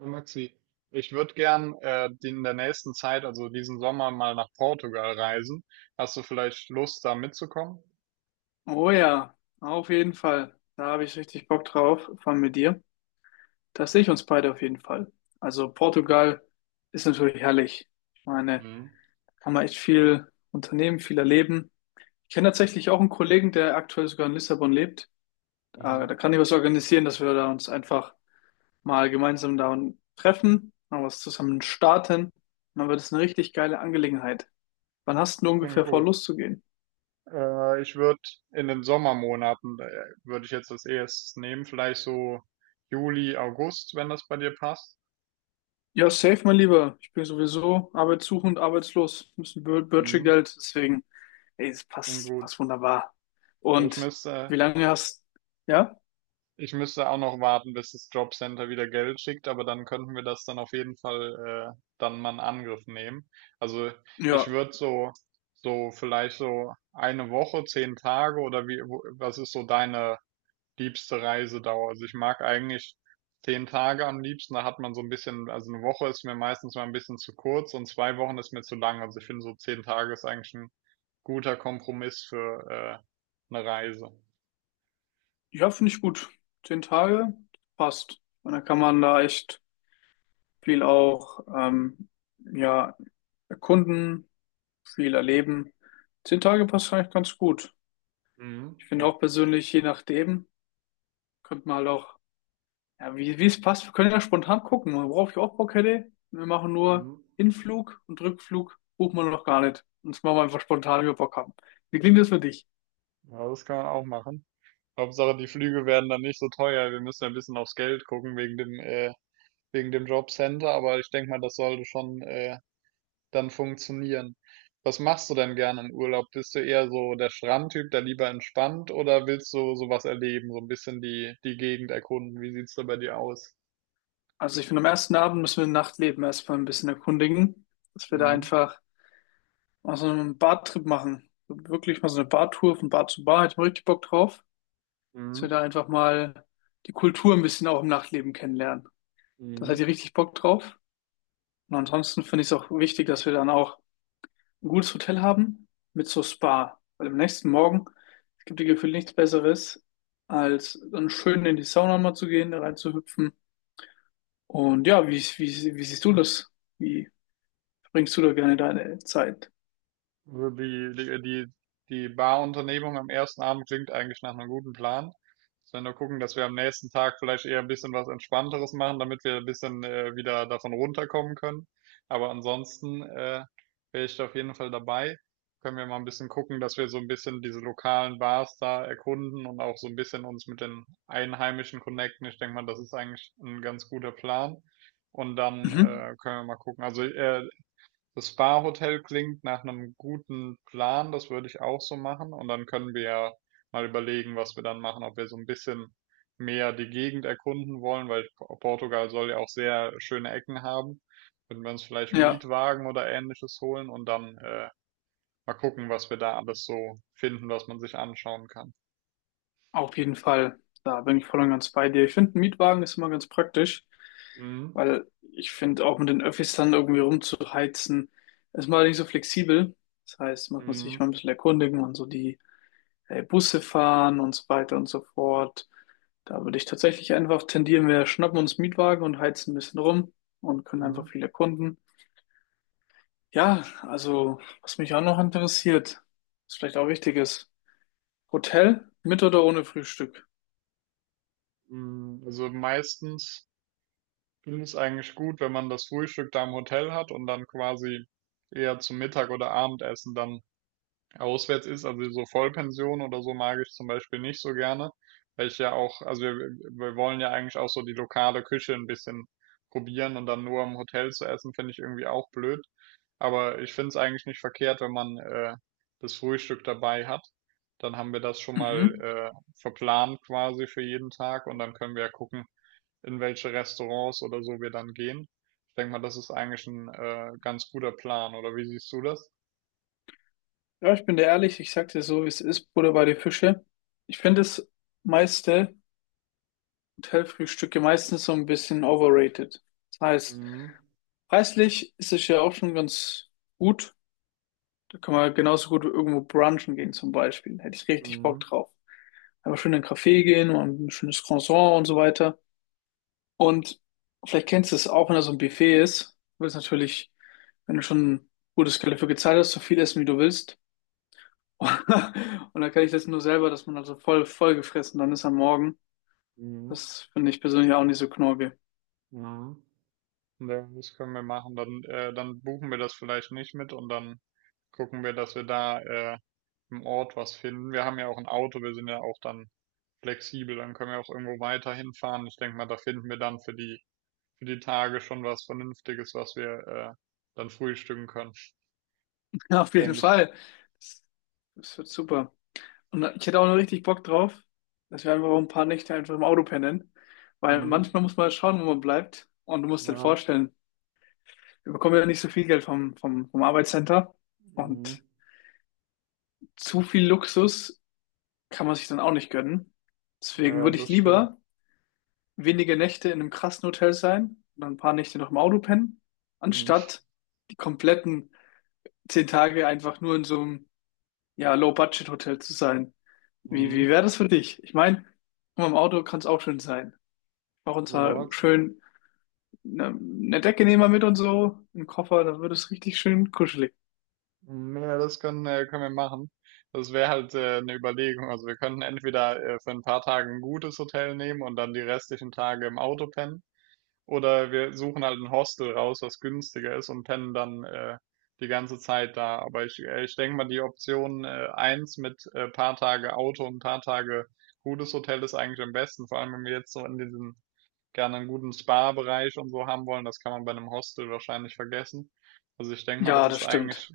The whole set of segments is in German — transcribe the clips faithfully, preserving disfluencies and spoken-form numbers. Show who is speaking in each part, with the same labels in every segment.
Speaker 1: Hallo Maxi, ich würde gern äh, die- in der nächsten Zeit, also diesen Sommer, mal nach Portugal reisen. Hast du vielleicht Lust, da mitzukommen?
Speaker 2: Oh ja, auf jeden Fall. Da habe ich richtig Bock drauf von mit dir. Das sehe ich uns beide auf jeden Fall. Also Portugal ist natürlich herrlich. Ich meine,
Speaker 1: Mhm.
Speaker 2: kann man echt viel unternehmen, viel erleben. Ich kenne tatsächlich auch einen Kollegen, der aktuell sogar in Lissabon lebt. Da, da
Speaker 1: Mhm.
Speaker 2: kann ich was organisieren, dass wir da uns einfach mal gemeinsam da treffen, mal was zusammen starten. Und dann wird es eine richtig geile Angelegenheit. Wann hast du
Speaker 1: Das klingt
Speaker 2: ungefähr vor,
Speaker 1: gut.
Speaker 2: loszugehen?
Speaker 1: Äh, ich würde in den Sommermonaten, äh, würde ich jetzt das erstes nehmen, vielleicht so Juli, August, wenn das bei dir passt.
Speaker 2: Ja, safe, mein Lieber. Ich bin sowieso arbeitssuchend, arbeitslos. Ein bisschen Bö-
Speaker 1: Mhm.
Speaker 2: Bürgergeld, deswegen, ey, es
Speaker 1: Klingt
Speaker 2: passt,
Speaker 1: gut.
Speaker 2: passt wunderbar.
Speaker 1: Ich
Speaker 2: Und
Speaker 1: müsste
Speaker 2: wie lange hast, ja?
Speaker 1: Ich müsste auch noch warten, bis das Jobcenter wieder Geld schickt, aber dann könnten wir das dann auf jeden Fall äh, dann mal in Angriff nehmen. Also ich
Speaker 2: Ja,
Speaker 1: würde so so vielleicht so eine Woche, zehn Tage oder wie wo- was ist so deine liebste Reisedauer? Also ich mag eigentlich zehn Tage am liebsten. Da hat man so ein bisschen, also eine Woche ist mir meistens mal ein bisschen zu kurz und zwei Wochen ist mir zu lang. Also ich finde so zehn Tage ist eigentlich ein guter Kompromiss für äh, eine Reise.
Speaker 2: ja, finde ich gut. Zehn Tage, passt. Und dann kann man da echt viel auch, ähm, ja, erkunden, viel erleben. Zehn Tage passt eigentlich ganz gut.
Speaker 1: Mhm.
Speaker 2: Ich finde
Speaker 1: Gut.
Speaker 2: auch persönlich, je nachdem, könnte man halt auch Ja, wie, wie es passt, wir können ja spontan gucken, worauf ich auch Bock hätte. Wir machen nur
Speaker 1: Mhm.
Speaker 2: Hinflug und Rückflug, buchen wir noch gar nicht. Und das machen wir einfach spontan, wie wir Bock haben. Wie klingt das für dich?
Speaker 1: Ja, das kann man auch machen. Hauptsache, die Flüge werden dann nicht so teuer. Wir müssen ein bisschen aufs Geld gucken wegen dem, äh, wegen dem Jobcenter, aber ich denke mal, das sollte schon, äh, dann funktionieren. Was machst du denn gerne im Urlaub? Bist du eher so der Strandtyp, der lieber entspannt, oder willst du sowas erleben, so ein bisschen die, die Gegend erkunden? Wie sieht's da bei dir aus?
Speaker 2: Also ich finde, am ersten Abend müssen wir Nachtleben erstmal ein bisschen erkundigen, dass wir da
Speaker 1: Mhm.
Speaker 2: einfach mal so einen Bartrip machen. Wirklich mal so eine Bartour von Bar zu Bar, hätte ich mal richtig Bock drauf. Dass wir
Speaker 1: Mhm.
Speaker 2: da einfach mal die Kultur ein bisschen auch im Nachtleben kennenlernen. Das
Speaker 1: Mhm.
Speaker 2: hätte ich richtig Bock drauf. Und ansonsten finde ich es auch wichtig, dass wir dann auch ein gutes Hotel haben mit so Spa. Weil am nächsten Morgen, es gibt dir gefühlt nichts Besseres, als dann schön in die Sauna mal zu gehen, da reinzuhüpfen. Und ja, wie, wie, wie siehst du das? Wie verbringst du da gerne deine Zeit?
Speaker 1: Also Die, die, die, die Barunternehmung am ersten Abend klingt eigentlich nach einem guten Plan. Wenn wir nur gucken, dass wir am nächsten Tag vielleicht eher ein bisschen was Entspannteres machen, damit wir ein bisschen äh, wieder davon runterkommen können. Aber ansonsten äh, wäre ich da auf jeden Fall dabei. Können wir mal ein bisschen gucken, dass wir so ein bisschen diese lokalen Bars da erkunden und auch so ein bisschen uns mit den Einheimischen connecten. Ich denke mal, das ist eigentlich ein ganz guter Plan. Und dann
Speaker 2: Mhm.
Speaker 1: äh, können wir mal gucken. Also äh, das Spa-Hotel klingt nach einem guten Plan, das würde ich auch so machen. Und dann können wir ja mal überlegen, was wir dann machen, ob wir so ein bisschen mehr die Gegend erkunden wollen, weil Po- Portugal soll ja auch sehr schöne Ecken haben. Würden wir uns vielleicht einen
Speaker 2: Ja,
Speaker 1: Mietwagen oder ähnliches holen und dann äh, mal gucken, was wir da alles so finden, was man sich anschauen kann.
Speaker 2: auf jeden Fall. Da bin ich voll und ganz bei dir. Ich finde, ein Mietwagen ist immer ganz praktisch,
Speaker 1: Mhm.
Speaker 2: weil ich finde, auch mit den Öffis dann irgendwie rumzuheizen, ist mal nicht so flexibel. Das heißt, man muss sich
Speaker 1: Mhm.
Speaker 2: mal ein bisschen erkundigen und so die äh, Busse fahren und so weiter und so fort. Da würde ich tatsächlich einfach tendieren, wir schnappen uns Mietwagen und heizen ein bisschen rum und können einfach
Speaker 1: Mhm.
Speaker 2: viele Kunden. Ja, also was mich auch noch interessiert, was vielleicht auch wichtig ist, Hotel mit oder ohne Frühstück?
Speaker 1: Mhm. Also meistens finde ich eigentlich gut, wenn man das Frühstück da im Hotel hat und dann quasi eher zum Mittag oder Abendessen dann auswärts ist. Also so Vollpension oder so mag ich zum Beispiel nicht so gerne, weil ich ja auch, also wir, wir wollen ja eigentlich auch so die lokale Küche ein bisschen probieren und dann nur im Hotel zu essen, finde ich irgendwie auch blöd. Aber ich finde es eigentlich nicht verkehrt, wenn man äh, das Frühstück dabei hat. Dann haben wir das schon mal
Speaker 2: Mhm.
Speaker 1: äh, verplant quasi für jeden Tag und dann können wir ja gucken, in welche Restaurants oder so wir dann gehen. Ich denke mal, das ist eigentlich ein äh, ganz guter Plan, oder wie siehst du das?
Speaker 2: Ja, ich bin dir ehrlich, ich sag dir so, wie es ist, Butter bei die Fische. Ich finde das meiste Hotelfrühstücke meistens so ein bisschen overrated. Das heißt,
Speaker 1: Mhm.
Speaker 2: preislich ist es ja auch schon ganz gut. Da kann man halt genauso gut irgendwo brunchen gehen zum Beispiel. Hätte ich richtig Bock
Speaker 1: Mhm.
Speaker 2: drauf. Einfach schön in einen Café gehen und ein schönes Croissant und so weiter. Und vielleicht kennst du es auch, wenn da so ein Buffet ist. Du willst natürlich, wenn du schon ein gutes Geld dafür gezahlt hast, so viel essen, wie du willst. Und dann kenne ich das nur selber, dass man also voll, voll gefressen dann ist am Morgen.
Speaker 1: Mhm.
Speaker 2: Das finde ich persönlich auch nicht so knorke.
Speaker 1: Mhm. Ja, das können wir machen. Dann, äh, dann buchen wir das vielleicht nicht mit und dann gucken wir, dass wir da äh, im Ort was finden. Wir haben ja auch ein Auto, wir sind ja auch dann flexibel, dann können wir auch irgendwo weiter hinfahren. Ich denke mal, da finden wir dann für die für die Tage schon was Vernünftiges, was wir äh, dann frühstücken können.
Speaker 2: Auf jeden
Speaker 1: Denke ich.
Speaker 2: Fall. Das, das wird super. Und ich hätte auch noch richtig Bock drauf, dass wir einfach ein paar Nächte einfach im Auto pennen. Weil
Speaker 1: Mhm.
Speaker 2: manchmal muss man schauen, wo man bleibt. Und du musst dir
Speaker 1: Ja.
Speaker 2: vorstellen, wir bekommen ja nicht so viel Geld vom, vom, vom Arbeitscenter.
Speaker 1: Mhm.
Speaker 2: Und zu viel Luxus kann man sich dann auch nicht gönnen. Deswegen
Speaker 1: Ja,
Speaker 2: würde ich
Speaker 1: das stimmt.
Speaker 2: lieber wenige Nächte in einem krassen Hotel sein und ein paar Nächte noch im Auto pennen,
Speaker 1: Mhm.
Speaker 2: anstatt die kompletten zehn Tage einfach nur in so einem ja, Low-Budget-Hotel zu sein. Wie, wie
Speaker 1: Mhm.
Speaker 2: wäre das für dich? Ich meine, im Auto kann es auch schön sein. Auch uns mal
Speaker 1: Ja, z-
Speaker 2: schön eine, eine Decke nehmen wir mit und so, einen Koffer, da wird es richtig schön kuschelig.
Speaker 1: mhm, ja, das können, äh, können wir machen. Das wäre halt äh, eine Überlegung. Also wir könnten entweder äh, für ein paar Tage ein gutes Hotel nehmen und dann die restlichen Tage im Auto pennen. Oder wir suchen halt ein Hostel raus, was günstiger ist und pennen dann äh, die ganze Zeit da. Aber ich, äh, ich denke mal, die Option äh, eins mit äh, paar Tage Auto und paar Tage gutes Hotel ist eigentlich am besten. Vor allem, wenn wir jetzt so in diesen gerne einen guten Spa-Bereich und so haben wollen, das kann man bei einem Hostel wahrscheinlich vergessen. Also ich denke mal, das
Speaker 2: Ja,
Speaker 1: ist
Speaker 2: das stimmt.
Speaker 1: eigentlich,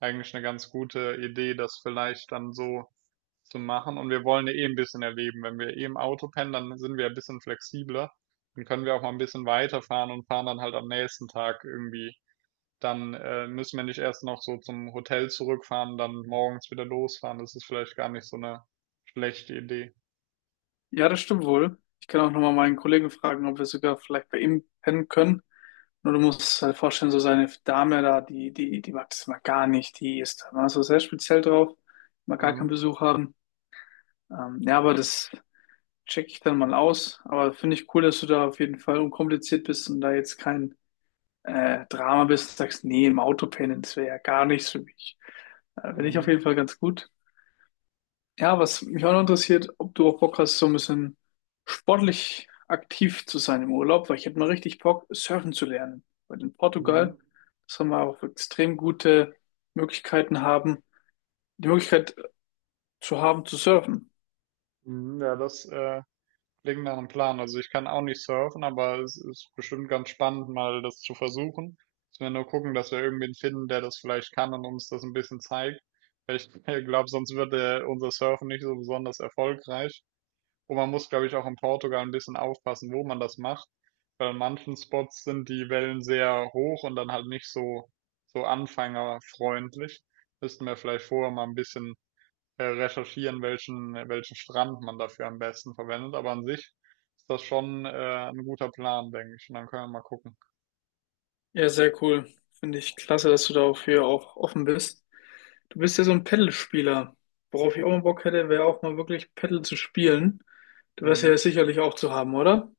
Speaker 1: eigentlich eine ganz gute Idee, das vielleicht dann so zu machen. Und wir wollen ja eh ein bisschen erleben. Wenn wir eh im Auto pennen, dann sind wir ja ein bisschen flexibler. Dann können wir auch mal ein bisschen weiterfahren und fahren dann halt am nächsten Tag irgendwie. Dann äh, müssen wir nicht erst noch so zum Hotel zurückfahren, dann morgens wieder losfahren. Das ist vielleicht gar nicht so eine schlechte Idee.
Speaker 2: Ja, das stimmt wohl. Ich kann auch nochmal meinen Kollegen fragen, ob wir sogar vielleicht bei ihm pennen können. Nur du musst es halt vorstellen, so seine Dame da, die, die, die mag das mal gar nicht. Die ist da mal so sehr speziell drauf, mag gar keinen
Speaker 1: Mhm.
Speaker 2: Besuch haben. Ähm, ja, aber das checke ich dann mal aus. Aber finde ich cool, dass du da auf jeden Fall unkompliziert bist und da jetzt kein äh, Drama bist, sagst, nee, im Auto pennen, das wäre ja gar nichts für mich. Äh, Finde ich auf
Speaker 1: Mhm.
Speaker 2: jeden Fall ganz gut. Ja, was mich auch noch interessiert, ob du auch Bock hast, so ein bisschen sportlich aktiv zu sein im Urlaub, weil ich hätte mal richtig Bock, surfen zu lernen. Weil in
Speaker 1: Mhm.
Speaker 2: Portugal, das haben wir auch extrem gute Möglichkeiten haben, die Möglichkeit zu haben, zu surfen.
Speaker 1: Mhm. Ja, das, äh, klingt nach einem Plan. Also ich kann auch nicht surfen, aber es ist bestimmt ganz spannend, mal das zu versuchen. Müssen wir nur gucken, dass wir irgendwen finden, der das vielleicht kann und uns das ein bisschen zeigt. Weil ich glaube, sonst wird äh, unser Surfen nicht so besonders erfolgreich. Und man muss, glaube ich, auch in Portugal ein bisschen aufpassen, wo man das macht. Weil an manchen Spots sind die Wellen sehr hoch und dann halt nicht so, so anfängerfreundlich. Müssten wir vielleicht vorher mal ein bisschen äh, recherchieren, welchen, welchen Strand man dafür am besten verwendet. Aber an sich ist das schon äh, ein guter Plan, denke ich. Und dann können wir mal gucken.
Speaker 2: Ja, sehr cool. Finde ich klasse, dass du dafür auch offen bist. Du bist ja so ein Paddle-Spieler. Worauf ich auch mal Bock hätte, wäre auch mal wirklich Paddle zu spielen. Du wärst ja
Speaker 1: Mhm.
Speaker 2: sicherlich auch zu haben, oder?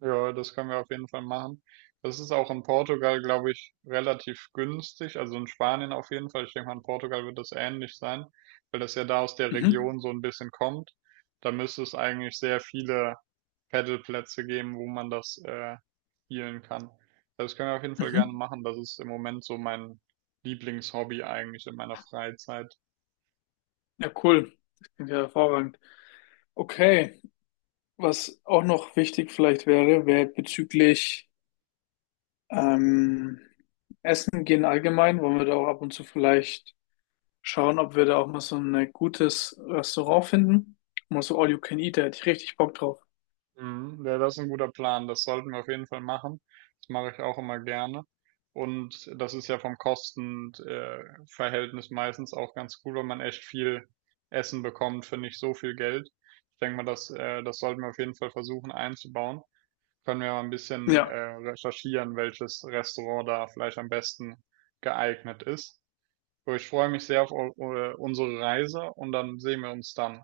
Speaker 1: Ja, das können wir auf jeden Fall machen. Das ist auch in Portugal, glaube ich, relativ günstig. Also in Spanien auf jeden Fall. Ich denke mal, in Portugal wird das ähnlich sein, weil das ja da aus der
Speaker 2: Mhm.
Speaker 1: Region so ein bisschen kommt. Da müsste es eigentlich sehr viele Paddleplätze geben, wo man das äh, spielen kann. Also das können wir auf jeden Fall gerne
Speaker 2: Mhm.
Speaker 1: machen. Das ist im Moment so mein Lieblingshobby eigentlich in meiner Freizeit.
Speaker 2: Ja, cool. Das klingt ja hervorragend. Okay, was auch noch wichtig vielleicht wäre, wäre, bezüglich ähm, Essen gehen allgemein, wollen wir da auch ab und zu vielleicht schauen, ob wir da auch mal so ein gutes Restaurant finden. Mal so All You Can Eat, da hätte ich richtig Bock drauf.
Speaker 1: Mhm, ja, das ist ein guter Plan. Das sollten wir auf jeden Fall machen. Das mache ich auch immer gerne. Und das ist ja vom Kostenverhältnis meistens auch ganz cool, weil man echt viel Essen bekommt für nicht so viel Geld. Ich denke mal, das, äh, das sollten wir auf jeden Fall versuchen einzubauen. Können wir mal ein bisschen,
Speaker 2: Ja.
Speaker 1: äh, recherchieren, welches Restaurant da vielleicht am besten geeignet ist. So, ich freue mich sehr auf eu- äh, unsere Reise und dann sehen wir uns dann.